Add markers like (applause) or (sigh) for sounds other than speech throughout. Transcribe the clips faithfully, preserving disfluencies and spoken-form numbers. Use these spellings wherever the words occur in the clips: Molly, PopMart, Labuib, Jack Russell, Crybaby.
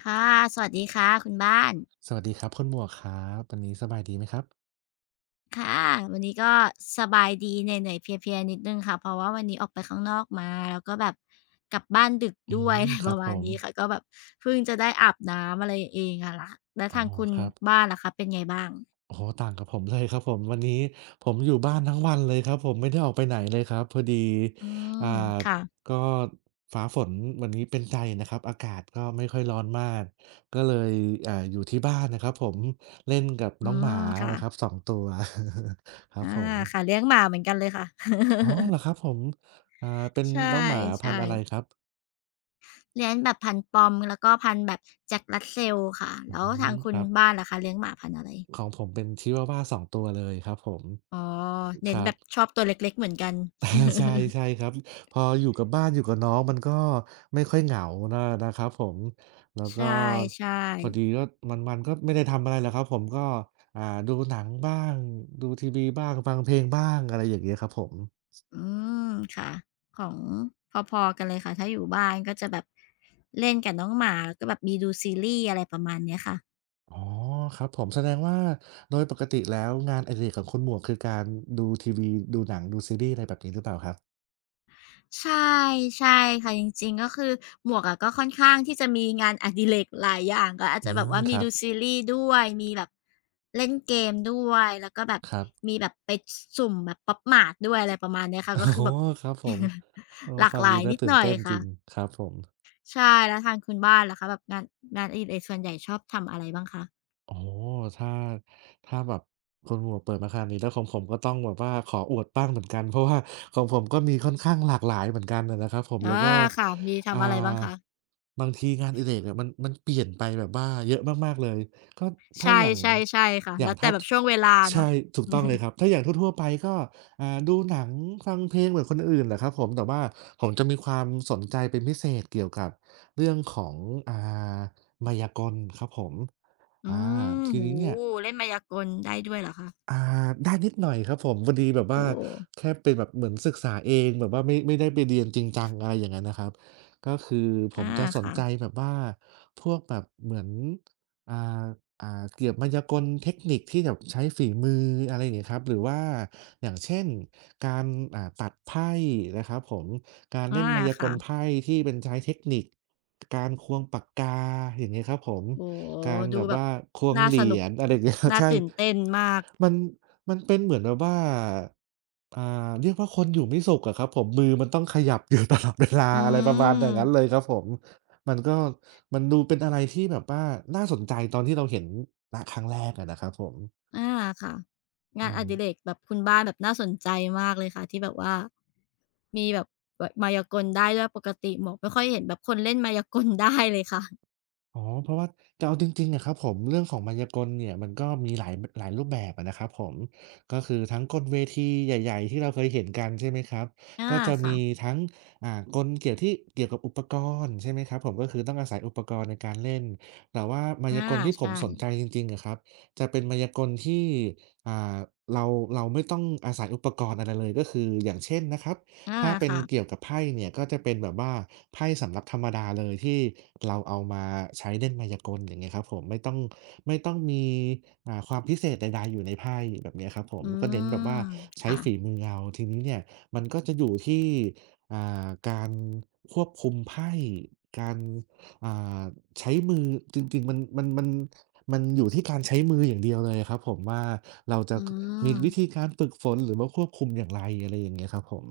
ค่ะสวัสดีค่ะคุณบ้านสวัสดีครับคุณหมวกครับวันนี้สบายดีไหมครับค่ะวันนี้ก็สบายดีเหนื่อยๆเพลียๆนิดหนึ่งค่ะ เพราะว่าวันนี้ออกไปข้างนอกมาแล้วก็แบบกลับบ้านดึกอืด้วย (laughs) มอะไรคปรับระผมาณมนี้ค่ะก็แบบเพิ่งจะได้อาบน้ำอะไรเองอะล่ะแล้วอ๋อทางคุณครับบ้านล่ะคะเป็นไงบ้างโอ้โฮต่างกับผมเลยครับผมวันนี้ผมอยู่บ้านทั้งวันเลยครับผมไม่ได้ออกไปไหนเลยครับพอดีอืมอ่าค่ะ ก็ฟ้าฝนวันนี้เป็นใจนะครับอากาศก็ไม่ค่อยร้อนมากก็เลยอ่าอยู่ที่บ้านนะครับผมเล่นกับอืน้องหมาม ค่ะนะครับสองตัว (laughs) ครับอาผค่ะมเลี้ยงหมาเหมือนกันเลยค่ะ อ๋อเหรอครับผมอ่าเป็น (laughs) ใชน้องหมาพันธุ์่อะไรคๆรับเลี้ยงแบบพันธุ์ปอมแล้วก็พันธุ์แบบ Jack Russell ค่ะอืแล้วทามงคุคณรับ บ้านล่ะคะเลี้ยงหมาพันธุ์อะไร ของผมเป็นชิวาวาสองตัวเลยครับผมอ๋อคเน้นรัแบบ บชอบตัวเล็กๆเหมือนกัน (laughs) อาใช่ใช่ (laughs) ครับพออยู่กับบ้านอยู่กับน้องมันก็ไม่ค่อยเหงานะนะครับผมแล้วก็ใช่พอดีๆก็วันๆก็ไม่ได้ทำอะไรหรอกครับผมก็อ่าดูหนังบ้างดูทีวีบ้างฟังเพลงบ้างอะไรอย่างเงี้ยครับผมอืมค่ะของพอๆกันเลยค่ะถ้าอยู่บ้านก็จะแบบเล่นกับน้องหมาแล้วก็แบบมีดูซีรีส์อะไรประมาณเนี้ยค่ะอ๋อครับผมแสดงว่าโดยปกติแล้วงานอดิเรกของคุณหมวกคือการดูทีวีดูหนังดูซีรีส์อะไรแบบนี้หรือเปล่าครับใช่ใช่ค่ะจริงๆก็คือหมวกอะก็ค่อนข้างที่จะมีงานอดิเรกหลายอย่างก็อาจอืจะแบบมว่าคมีรับดูซีรีส์ด้วยมีแบบเล่นเกมด้วยแล้วก็แบบครับ มีแบบไปสสุ่มแบบ PopMart ด้วยอะไรประมาณเนี้ยค่ะอ๋ก็คืออแบบ ครับผ (laughs) มเออหลากฟังหดูลายน่านิดตื่หนน่อยเต้นจค่ะ ริงครับผม ใช่แล้วทางคุณบ้านล่ะคะแบบงานงานอดิเรกส่วนใหญ่ชอบทำอะไรบ้างคะโอ้โฮถ้าถ้าแบบคุณหมวกเปิดมาขนาดนี้แล้วของผมก็ต้องแบบว่าขออวดบ้างเหมือนกันเพราะว่าของผมก็มีค่อนข้างหลากหลายเหมือนกันอะนะครับผมอาแล้วก็ค่ะมีอ่าทำอะไรบ้างคะบางทีงานอดิเรกเนี่ยมันมันเปลี่ยนไปแบบว่าเยอะมากๆเลย ก็ถ้าใช่อย่าง ใช่ใช่ค่ะอแล้ย่างวแต่ถ้าแบทบช่วงเวลาเนาะใช่ถูกต้องเลยครับถ้าอย่างทั่วๆไปก็อ่าดูหนังฟังเพลงเหมือนคนอื่นแหละครับผมแต่ว่าผมจะมีความสนใจเป็นพิเศษเกี่ยวกับเรื่องของอ่าไมายากลครับผม อือามทีโอ้โฮนี้เนี่ยเล่นมายากลได้ด้วยเหรอคะอ่าได้นิดหน่อยครับผมพอดีแบบว่าโอ้โฮแค่เป็นแบบเหมือนศึกษาเองแบบว่าไม่ไม่ได้ไปเรียนจริงจังอะไรอย่างงั้นนะครับก็คือผอามจะสนค่ะใจแบบว่าพวกแบบเหมือนอ่าอ่าเกี่ยวกับมายากลเทคนิคที่แบบใช้ฝีมืออะไรอย่างเงี้ยครับหรือว่าอย่างเช่นการอ่าตัดไพ่นะครับผมการอาเล่นมายากค่ะลไพ่ที่เป็นใช้เทคนิคการควงปากกาอย่างงี้ครับผม โอ้โฮการแบดูบแบบว่าควงน่าเหรีสนุยกญอะไรอย่างเงี้ย (laughs) น่าใช่ตื่นเต้นมากมันมันเป็นเหมือนแบบว่าอ่าเรียกว่าคนอยู่ไม่สุขอะครับผมมือมันต้องขยับอยู่ตลอดเวลาอือะไรประมาณอย่างงั้นเลยม ครับผม มันก็มันดูเป็นอะไรที่แบบว่าน่าสนใจตอนที่เราเห็นณครั้งแรกอะนะครับผมอาค่ะงาอืนอม ดิเรกแบบคุณบ้านแบบน่าสนใจมากเลยค่ะที่แบบว่ามีแบบแบบมายากลได้ด้วยปกติหมวกไม่ค่อยเห็นแบบคนเล่นมายากลได้เลยค่ะ (laughs) อ๋อเพราะว่าแต่เอาจริงๆอะครับผมเรื่องของมายากลเนี่ยมันก็มีหลายมหลายรูปแบบอะนะครับผมก็คือทั้งกลเวทีใหญ่ๆที่เราเคยเห็นกันใช่ไหมครับอาก็จะค่ะมีทั้งอ่ากลเกี่ยวที่เกี่ยวกับอุปกรณ์ใช่ไหมครับผมก็คือต้องอาศัยอุปกรณ์ในการเล่นแต่ว่ามาอายากลที่ผมใช่สนใจจริงๆอะครับจะเป็นมายากลที่อ่าเราเราไม่ต้องอาศัยอุปกรณ์อะไรเลยก็คืออย่างเช่นนะครับ อาถ้าเป็นค่ะเกี่ยวกับไพ่เนี่ยก็จะเป็นแบบว่าไพ่สำหรับธรรมดาเลยที่เราเอามาใช้เล่นมายากลอย่างเงี้ยครับผมไม่ต้องไม่ต้องมีอ่าความพิเศษใดๆอยู่ในไพ่แบบเนี้ยครับผมอืก็เน้นแบบว่ามใช้ค่ะฝีมือเอาทีนี้เนี่ยมันก็จะอยู่ที่อ่าการควบคุมไพ่การอ่าใช้มือจริงๆมันมันมันมันอยู่ที่การใช้มืออย่างเดียวเลยครับผมว่าเราจะอืกมีมวิธีการฝึกฝนหรือว่าควบคุมอย่างไรอะไรอย่างเงี้ยครับผม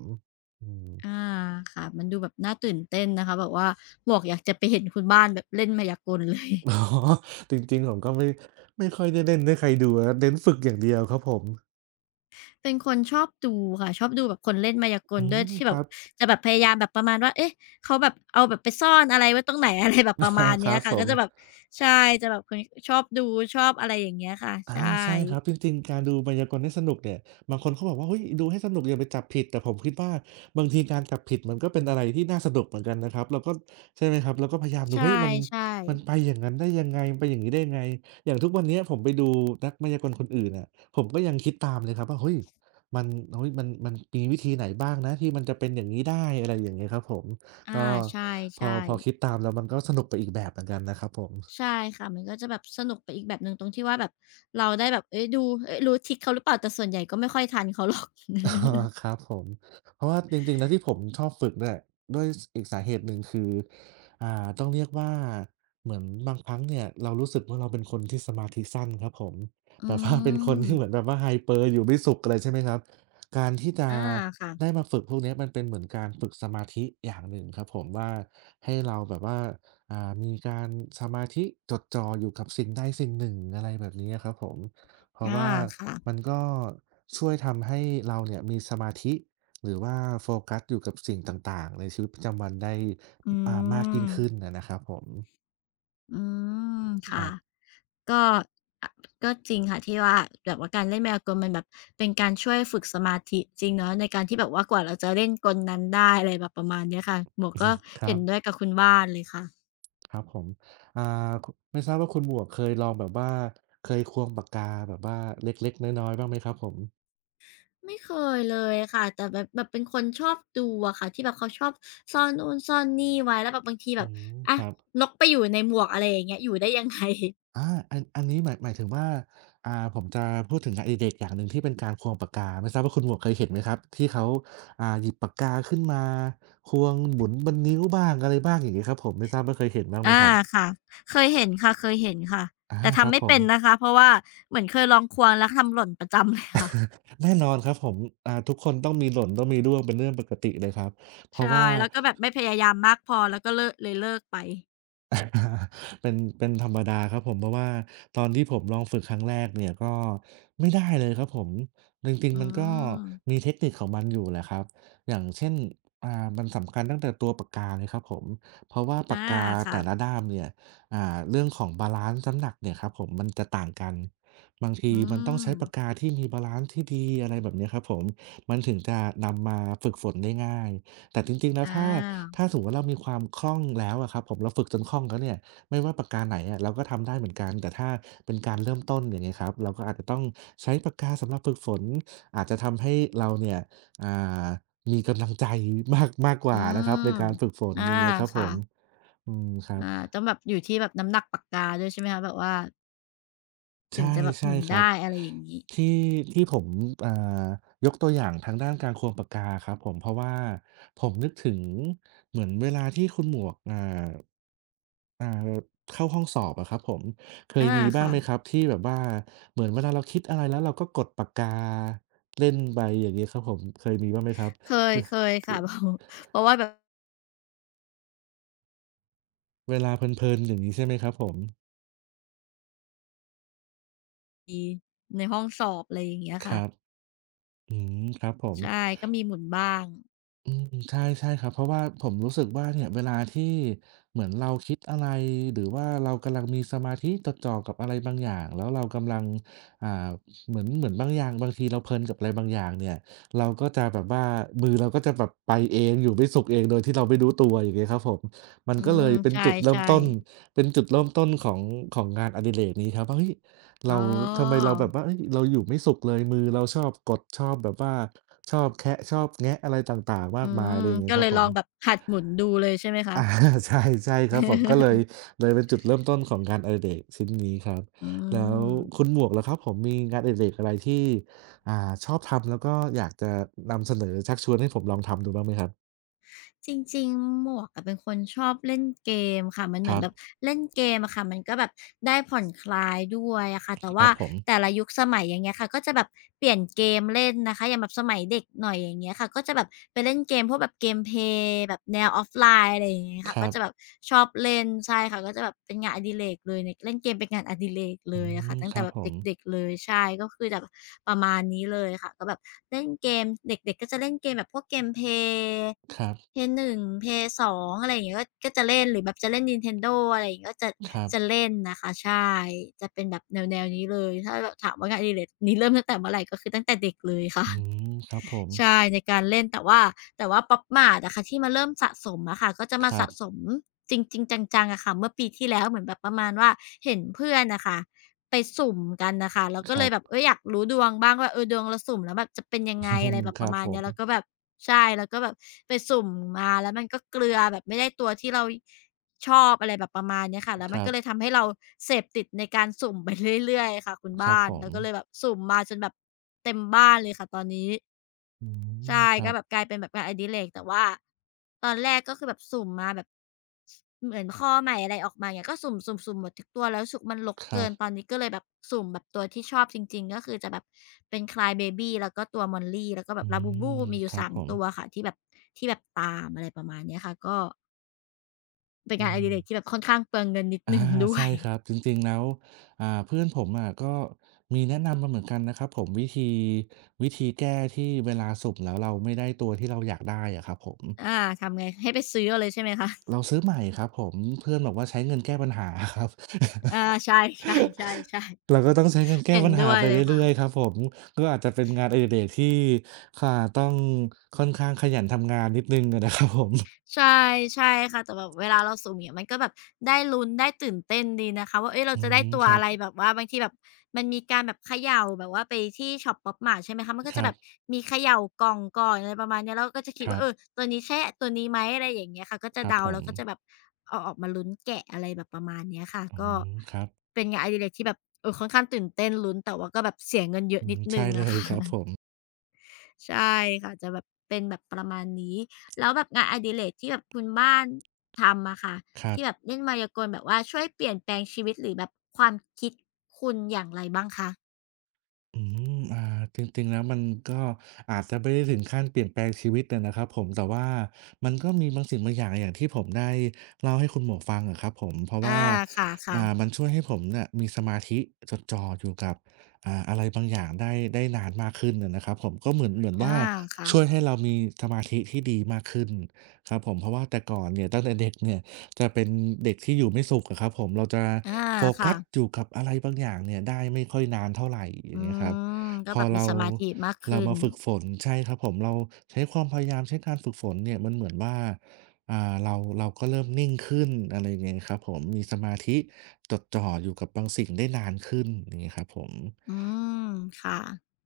อืม อาค่ะมันดูแบบน่าตื่นเต้นนะคะแบบว่าหมวกอยากจะไปเห็นคุณบ้านแบบเล่นมายากลเลย (laughs) อ๋อจริงๆผมก็ไม่ไม่ค่อยได้เล่นให้ใครดูอะเน้นฝึกอย่างเดียวครับผมเป็นคนชอบดูค่ะชอบดูแบบคนเล่นมายากลอืด้วยมที่คแบบรับ จะแบบพยายามแบบประมาณว่าเอ๊ะเขาแบบเอาแบบไปซ่อนอะไรไว้ตรงไหน (laughs) อะไรแบบประ (laughs) อามาณคเนี้รัยบผค่ะก็ม จะแบบใช่จะแบบคนชอบดูชอบอะไรอย่างเงี้ยค่ะอาใชใช่ครับ่จริงๆการดูไมายากลให้สนุกเนี่ยบางคนเขาบอกว่าเฮ้ยดูให้สนุกอย่าไปจับผิดแต่ผมคิดว่าบางทีการจับผิดมันก็เป็นอะไรที่น่าสนุกเหมือนกันนะครับเราก็ใช่ไหมครับเราก็พยายามดูใชเฮ้ยมัน่มันไปๆอย่างนั้นได้ยังไงไปอย่างงี้ได้ยังไงอย่างทุกวันเนี้ยผมไปดูนักไมายากลคนอื่นอะผมก็ยังคิดตามเลยครับว่าเฮ้ยมันเฮ้ยมันมันมีวิธีไหนบ้างนะที่มันจะเป็นอย่างงี้ได้อะไรอย่างเงี้ยครับผมก็อาใชพอ่พอคิดๆตามแล้วมันก็สนุกไปอีกแบบเหมือนกันนะครับผม ใช่ค่ะมันก็จะแบบสนุกไปอีกแบบหนึ่งตรงที่ว่าแบบเราได้แบบเอ๊ยดูเอ๊ยรู้ทริกเขาหรือเปล่าแต่ส่วนใหญ่ก็ไม่ค่อยทันเขาหรอก (laughs) อ๋อครับผมเพราะว่าจริงๆแล้วที่ผมชอบฝึกเนี่ยด้วยสอีกสาเหตุหนึ่งคืออ่าต้องเรียกว่าเหมือนบางครั้งเนี่ยเรารู้สึกว่าเราเป็นคนที่สมาธิสั้นครับผม (laughs) อืแบบว่าเป็นคนมที่เหมือนแบบว่า hyper อยู่ไม่สุขอะไรใช่ไหมครับการที่จะอาค่ะได้มาฝึกพวกเนี้ยมันเป็นเหมือนการฝึกสมาธิอย่างหนึ่งครับผมว่าให้เราแบบว่าอ่ามีการสมาธิจดจ่ออยู่กับสิ่งใดสิ่งหนึ่งอะไรแบบนี้อะครับผม เพราะอาว่าค่ะมันก็ช่วยทำให้เราเนี่ยมีสมาธิหรือว่าโฟกัสอยู่กับสิ่งต่างๆในชีวิตประจำวันได้อือ่ามากยิ่มงขึ้นอะนะครับผมอืมครัค่ะ บก็อะก็จริงค่ะที่ว่าแบบว่าการเล่นไมายากลมันแบบเป็นการช่วยฝึกสมาธิจริงเนาะในการที่แบบว่ากว่าเราจะเล่นกลนั้นได้อะไรแบบประมาณเนี้ยค่ะหมวกก็ครัเห็นด้วยบกับคุณบ้านเลยค่ะครับผมอ่าคุไม่ทราบว่าคุณหมวกเคยลองแบบว่าเคยควงปากกาแบบว่าเล็กๆน้อยๆบ้างไหมครับผมไม่เคยเลยค่ะแต่แบบแบบเป็นคนชอบดูอะค่ะที่แบบเขาชอบซ่อนนู่นซ่อนนี่ไว้แล้วแบบบางทีแบอืบมอะครับ นกไปอยู่ในหมวกอะไรอย่างเงี้ยอยู่ได้ยังไงอาอันอันนี้หมายหมายถึงว่าอ่าผมจะพูดถึงงานอดิเรกอย่างหนึ่งที่เป็นการควงปากกาไม่ทราบว่าคุณหมวกเคยเห็นไหมครับที่เขาอ่าหยิบปากกาขึ้นมาควงหมุนบนนิ้วบ้างอะไรบ้างอย่างงี้ครับผมไม่ทราบว่าเคยเห็นบ้างไหมอาครับค่ะเคยเห็นค่ะเคยเห็นค่ะอาแต่ครัทำบไม่ผมเป็นนะคะเพราะว่าเหมือนเคยลองควงแล้วทำหล่นประจำเลยค่ะ แน่นอนครับผมอ่าทุกคนต้องมีหล่นต้องมีร่วงเป็นเรื่องปกติเลยครับเพราะใช่ว่า แล้วก็แบบไม่พยายามมากพอแล้วก็เลิกเลยเลิกไป (laughs) เป็นเป็นธรรมดาครับผมเพราะว่าตอนที่ผมลองฝึกครั้งแรกเนี่ยก็ไม่ได้เลยครับผมจริงๆอืมันก็มมีเทคนิคของมันอยู่แหละครับอย่างเช่นอ่ามันสำคัญตั้งแต่ตัวปากกาเลยครับผมเพราะว่าอาปากกาแต่ละค่ะด้ามเนี่ยอ่าเรื่องของบาลานซ์น้ำหนักเนี่ยครับผมมันจะต่างกันบางทีอืมันต้องมใช้ปากกาที่มีบาลานซ์ที่ดีอะไรแบบเนี้ยครับผมมันถึงจะนำมาฝึกฝนได้ง่าย แต่จริงๆแล้วอถ้าาถ้าสมมุติว่าเรามีความคล่องแล้วอะครับผมเราฝึกจนคล่องแล้วเนี่ยไม่ว่าปากกาไหนอะเราก็ทำได้เหมือนกันแต่ถ้าเป็นการเริ่มต้นอย่างเงี้ยครับเราก็อาจจะต้องใช้ปากกาสำหรับฝึกฝนอาจจะทำให้เราเนี่ยอ่ามีกำลังใจมากมากกอืว่านะครับในมการฝึกฝนอาอย่างเงี้ยครับผค่ะมอืมครับ อาต้องแบบอยู่ที่แบบน้ำหนักปากกาด้วยใช่ไหมคะแบบว่าถึงใช่จะแบบหใช่มุนครับได้อะไรอย่างงี้ที่ที่ผมอ่ายกตัวอย่างทางด้านการควงปากกาครับผมเพราะว่าผมนึกถึงเหมือนเวลาที่คุณหมวกอ่าอ่าเข้าห้องสอบอะครับผมเคยอามีบ้างค่ะไหมครับที่แบบว่าเหมือนเวลาเราคิดอะไรแล้วเราก็กดปากกาเล่นไปอย่างงี้ครับผมเคยมีบ้างไหมครับเคยเวเคยค่ะ (laughs) เพราะเพราะว่าแบบเวลาเพลินๆอย่างงี้ใช่ไหมครับผมมีในห้องสอบอะไรอย่างเงี้ยคค่ะรับอืมครับผม ใช่ก็มีหมุนบ้างอืมใช่ใช่ครับเพราะว่าผมรู้สึกว่าเนี่ยเวลาที่เหมือนเราคิดอะไรหรือว่าเรากำลังมีสมาธิจดจ่อกับอะไรบางอย่างแล้วเรากำลังอ่าเหมือนเหมือนบางอย่างบางทีเราเพลินกับอะไรบางอย่างเนี่ยเราก็จะแบบว่ามือเราก็จะแบบไปเองอยู่ไม่สุขเองโดยที่เราไม่รู้ตัวอย่างเงี้ยครับผมมันอืก็เลมยเป็นจุดเริ่มใช่ต้นๆเป็นจุดเริ่มต้นของของงานอดิเรกนี้ครับว่าเฮ้ย อ๋เราอทำไมเราแบบว่าเฮ้ยเราอยู่ไม่สุขเลยมือเราชอบกดชอบแบบว่าชอบแคะชอบแงะอะไรต่างๆมาอืกมายอะมไรอย่างงี้ก็ครัเลบยผลมองแบบหัดหมุนดูเลยใช่ไหมคะ อา (laughs) ใช่ใช่ครับผมก็เลย (laughs) เลยเป็นจุดเริ่มต้นของงานอดิเรกชิ้นนี้ครับอืแล้วม คุณหมวกล่ะครับผมมีงานอดิเรกอะไรที่อ่าชอบทำแล้วก็อยากจะนำเสนอชักชวนให้ผมลองทำดูบ้างไหมครับจริงๆหมวกอะเป็นคนชอบเล่นเกมค่ะมันเหคมือรันแบบบเล่นเกมอะค่ะมันก็แบบได้ผ่อนคลายด้วยอะค่ะแต่ครัว่าบผมแต่ละยุคสมัยอย่างเงี้ยค่ะก็จะแบบเปลี่ยนเกมเล่นนะคะอย่างแบบสมัยเด็กหน่อยอย่างเงี้ยค่ะก็จะแบบไปเล่นเกมพวกแบบเกมเพย์แบบแนวออฟไลน์อะไรอย่างเงี้ยคค่ะรัก็บจะแบบชอบเล่นใช่ค่ะก็จะแบบเป็นงานอดิเรกเลยเนยเล่นเกมเป็นงานอดิเรกอืเลยอะค่ะมตั้งคแต่รับแบบผเมด็กๆเลยใช่ก็คือจะแบบประมาณนี้เลยค่ะก็แบบเล่นเกมเด็กๆก็จะเล่นเกมแบบพวกเกมเพย์ ครับ เพลย์ วัน เพลย์ ทูอะไรอย่างเงี้ยก็ก็จะเล่นหรือแบบจะเล่น Nintendo อะไรอย่างงี้ก็จะครับจะเล่นนะคะใช่จะเป็นแบบแนวๆนี้เลยถ้าแบบถามว่างานอดิเรกนี้เริ่มตั้งแต่เมื่อไรก็คือตั้งแต่เด็กเลยค่ะ อืมครับผมใช่ในการเล่นแต่ว่าแต่ว่า Pop Mart อะค่ะที่มาเริ่มสะสมอะค่ะก็จะคมารัสะบสมจริงๆจังๆอะค่ะเมื่อปีที่แล้วเหมือนแบบประมาณว่าเห็นเพื่อนน่ะค่ะไปสุ่มกันน่ะค่ะเราคก็เลรัยบแบบเฮ้ยอยากรู้ดวงบ้างว่าเออดวงเราสุ่มแล้วแบบจะเป็นยังไงอะไรแบบคปรัระบมาณผเนี้ม ยแล้วก็แบบใช่แล้วก็แบบไปสุ่มมาแล้วมันก็เกลือแบบไม่ได้ตัวที่เราชอบอะไรแบบประมาณเนี้ยค่ะแล้วคมันรัก็บเลยทำให้เราเสพติดในการสุ่มไปเรื่อยๆค่ะคุณครับบ้านผมเราก็เลยแบบสุ่มมาจนแบบเต็มบ้านเลยค่ะตอนนี้ อืมใช่ครัก็บแบบกลายเป็นแบบงานอดิเรกแต่ว่าตอนแรกก็คือแบบสุ่มมาแบบเหมือนข้อใหม่อะไรออกมาเงี้ยก็สุ่มๆๆหมดทุกตัวแล้วรู้สึกมันรกครัเกิบนตอนนี้ก็เลยแบบสุ่มแบบตัวที่ชอบจริงๆก็คือจะแบบเป็น Crybaby แล้วก็ตัว Molly แล้วก็แบอืบ Labubu มมีอคยู่รับสามผมตัวค่ะที่แบบที่แบบตามอะไรประมาณเนี้ยค่ะก็เป็นอืงานอดิมเรกที่แบบค่อนข้างเปลืองเงินนิดหอานึ่งด้วใช่ย ครับจริงๆแล้วอ่าเพื่อนผมอะก็มีแนะนำมาเหมือนกันนะครับผมวิธีวิธีแก้ที่เวลาสุ่มแล้วเราไม่ได้ตัวที่เราอยากได้อะครับผม (laughs) อาทำไงให้ไปซื้อเอาเลยใช่ไหมคะเราซื้อใหม่ครับผมเพื่อนบอกว่าใช้เงินแก้ปัญหาครับ อาใช่ๆ (laughs) เราๆก็ต้องใช้เงินๆแก้เห็นปัญด้หาวยไปเลยค่ะ เรื่อยๆครับผมก็อาจจะเป็นงานอดิเรกที่อ่าต้องค่อนข้างขยันทำงานนิดหนึ่งอะนะครับผม (laughs) ใช่ใช่ค่ะแต่แบบเวลาเราสุ่มเงี่ยมันก็แบบได้ลุ้นได้ตื่นเต้นดีนะคะว่าเอ๊ยเราอืจะได้มตัวครัอะบไรแบบว่าบางทีแบบมันมีการแบบเขย่าแบบว่าไปที่ช็อปป๊อปมาร์ตใช่ไหมคะมันก็คจะรัแบบบมีเขย่ากล่องก่อนอะไรประมาณเนี้ยเราก็จะคิคดรัว่าบเออตัวนี้ใช่ตัวนี้ไหมอะไรอย่างเงี้ยค่ะก็จะครับเดาผแล้มวก็จะแบบเอาออกมาลุ้นแกะอะไรแบบประมาณเนี้ยค่ะอืก็มครับเป็นงานอดิเรกที่แบบเออค่อนข้างตื่นเต้นลุ้นแต่ว่าก็แบบเสียเงินเยอือะนิมดหใช่นึ่งเลอะยค่ะ ครับผมใช่ค่ะจะแบบเป็นแบบประมาณนี้แล้วแบบงานอดิเรกที่แบบคุณบ้านทำอะค่ะครับ ที่แบบเล่นไวยากลแบบว่าช่วยเปลี่ยนแปลงชีวิตหรือแบบความคิดคุณอย่างไรบ้างคะอืมอ่าจริงๆแล้วมันก็อาจจะไม่ได้ถึงขั้นเปลี่ยนแปลงชีวิตอะนะครับผมแต่ว่ามันก็มีบางสิ่งบางอย่างอย่างที่ผมได้เล่าให้คุณหมวกฟังอะครับผมเพราะอาว่าค่ะอ่ามันช่วยให้ผมเนี่ยมีสมาธิจดจ่ออยู่กับอ่าอะไรบางอย่างได้ได้นานมากขึ้นอะนะครับผมก็เหมือนเหมือนๆว่าอาค่ะช่วยให้เรามีสมาธิที่ดีมากขึ้นครับผมเพราะว่าแต่ก่อนเนี่ยตั้งแต่เด็กเนี่ย จะเป็นเด็กที่อยู่ไม่สุขอะครับผมเราจะอาโฟกัสอค่ะยู่กับอะไรบางอย่างเนี่ยได้ไม่ค่อยนานเท่าไรอย่าอืงเงี้ยครับมพก็อแบบมีเราสมาธิมากเราขึ้น มาฝึกฝนใช่ครับผมเราใช้ความพยายามใช้การฝึกฝนเนี่ยมันเหมือนว่าอ่าเราเราก็เริ่มนิ่งขึ้นอะไรอย่างเงี้ยครับผมมีสมาธิจดจ่ออยู่กับบางสิ่งได้นานขึ้นอย่างงี้ครับผม อืมค่ะ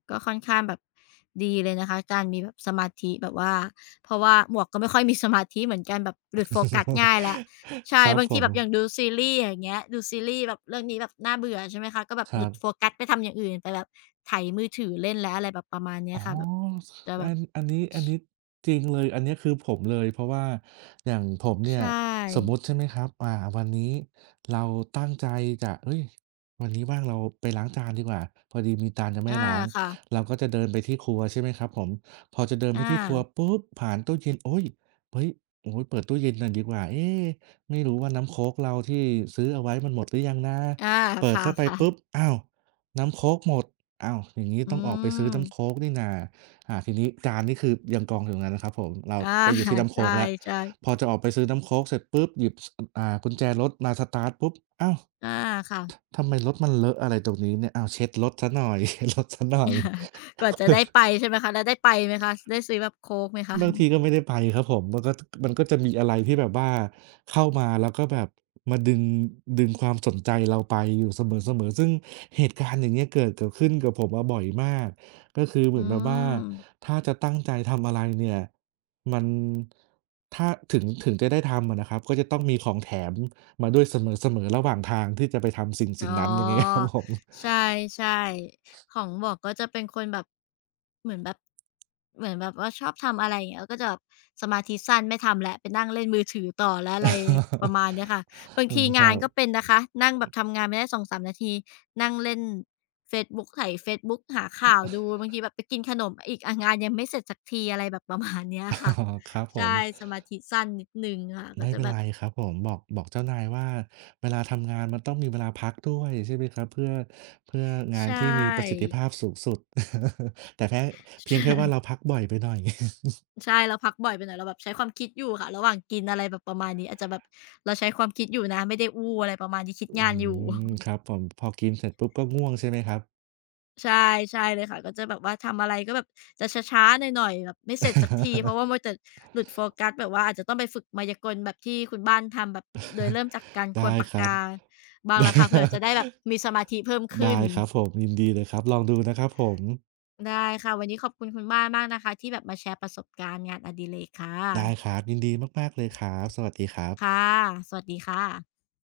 ก็ค่อนข้างแบบดีเลยนะคะการมีแบบสมาธิแบบว่าเพราะว่าหมวกก็ไม่ค่อยมีสมาธิเหมือนกันแบบหลุดโฟกัสง่ายแหละ (laughs) ใช่ครับบางผทีแบบอย่างมดูซีรีส์อย่างเงี้ยดูซีรีส์แบบเรื่องนี้แบบน่าเบื่อใช่ไหมคะก็แบบคหรัลุดโฟบ กัสไปทำอย่างอื่นไปแบบไถมือถือเล่นแล้วอะไรแบบประมาณเนี้ยอ๋อค่ะแบบจะแบอับนอันนี้อันนี้ชจริงเลยอันเนี้ยคือผมเลยเพราะว่าอย่างผมใชเนี่ยสมมุ่ติใช่ไหมครับอ่าวันนี้เราตั้งใจจะเฮ้ยวันนี้ว่างเราไปล้างจานดีกว่าพอดีมีจานจะไม่อาล้างค่ะเราก็จะเดินไปที่ครัวใช่ไหมครับผมพอจะเดินไปอาที่ครัวปุ๊บผ่านตู้เย็นโอ๊ยเฮ้ยโอ้ยเปิดตู้เย็นหน่อยดีกว่าเอ๊ะไม่รู้ว่าน้ำโค้กเราที่ซื้อเอาไว้มันหมดหรือยังนะอาเปิดเข้าไปค่ะปุ๊บๆอ้าว น้ำโค้กหมดอ้าวอย่างงี้อืต้องออกไปซื้อมน้ำโค้กนี่นาอ่าทีนี้จานนี่คือยังกองอยู่ตรงนั้นนะครับผม เราอา ไปอยู่ที่ (laughs) น้ำใชโค้กแล้ว่พอๆจะออกไปซื้อน้ำโค้กเสร็จปุ๊บหยิบสอ่ากุญแจรถมาสตาร์ตปุ๊บอ้าวอาค่ะ ทำไมรถมันเลอะอะไรตรงนี้เนี่ยอ้าวเช็ดรถเสียหน่อย (laughs) เช็ดรถเสียหน่อย (laughs) กว่าจะได้ไปใช่ไหมคะแล้วได้ไปไหมคะได้ซื้อแบบโค้กไหมคะบางทีก็ไม่ได้ไปครับผมมันก็มันก็จะมีอะไรที่แบบว่าเข้ามาแล้วก็แบบมาดึงดึงความสนใจเราไปอยู่เสมอๆซึ่งเหตุการณ์อย่างเงี้ยเกิดเกิดขึ้นกับผมอะบ่อยมากก็คือเหอืมือนแบบว่าม ถ้าจะตั้งใจทำอะไรเนี่ยมันถ้าถึงถึงจะได้ทำอะนะครับก็จะต้องมีของแถมมาด้วยเสมอๆระหว่างทางที่จะไปทำสิ่งอ๋สิ่งอนั้นอย่างงี้ครับผม ใช่ๆของหมวกก็จะเป็นคนแบบเหมือนแบบเหมือนแบบว่าชอบทำอะไรอย่างเงี้ยก็จะแบบสมาธิสั้นไม่ทำแล้วไปนั่งเล่นมือถือต่อแล้วอะไรประ (laughs) มาณเนี้ยค่ะบางอืทีมคงารันบ ก็เป็นนะคะนั่งแบบทำงานไปได้สองถึงสามนาทีนั่งเล่นเฟซบุ๊กไถเฟซบุ๊กหาข่าวดูบางทีแบบไปกินขนมอีกอะงานยังไม่เสร็จสักทีอะไรแบบประมาณเนี้ยค่ะ (laughs) อ๋อครับ (laughs) ผม ใช่สมาธิสั้นนิดหนึ่งค่ะก็ไม่จะเป็นแบบไรครับผมบอกบอกเจ้านายว่าเวลาทำงานมันต้องมีเวลาพักด้วยใช่ไหมครับเพื่อเพื่องานใช่ ที่มีประสิทธิภาพสูงสุด (laughs) แต่แพ้ (laughs) เพียงใช่ แค่ว่าเราพักบ่อยไปหน่อย (laughs) ใช่เราพักบ่อยไปหน่อยเราแบบใช้ความคิดอยู่ค่ะระหว่างกินอะไรแบบประมาณนี้อาจจะแบบเราใช้ความคิดอยู่นะไม่ได้อู้อะไรประมาณนี้คิดอืงานอยู่ ม (laughs) ครับผมพอกินเสร็จปุ๊บก็ง่วงใช่ไหมครับ ใช่ใช่เลยค่ะก็จะแบบว่าทำอะไรก็แบบจะช้าๆหน่อยๆแบบไม่เสร็จสักทีเพราะว่ามัว (laughs) แต่หลุดโฟกัสแบบว่าอาจจะต้องไปฝึกไมายากลแบบที่คุณบ้านทำแบบโดยเริ่มจากการควได้นปากครักาบ บ้างแล้วค่ะเผื่อจะได้แบบมีสมาธิเพิ่ม (laughs) ขึ้ได้นครับผมยินดีเลยครับลองดูนะครับผมได้ค่ะวันนี้ขอบคุณคุณบ้านมากนะคะที่แบบมาแชร์ประสบการณ์งานอดิเรกค่ะได้ครับยินดีมากๆเลยครับสวัสดีครับค่ะสวัสดีค่ะ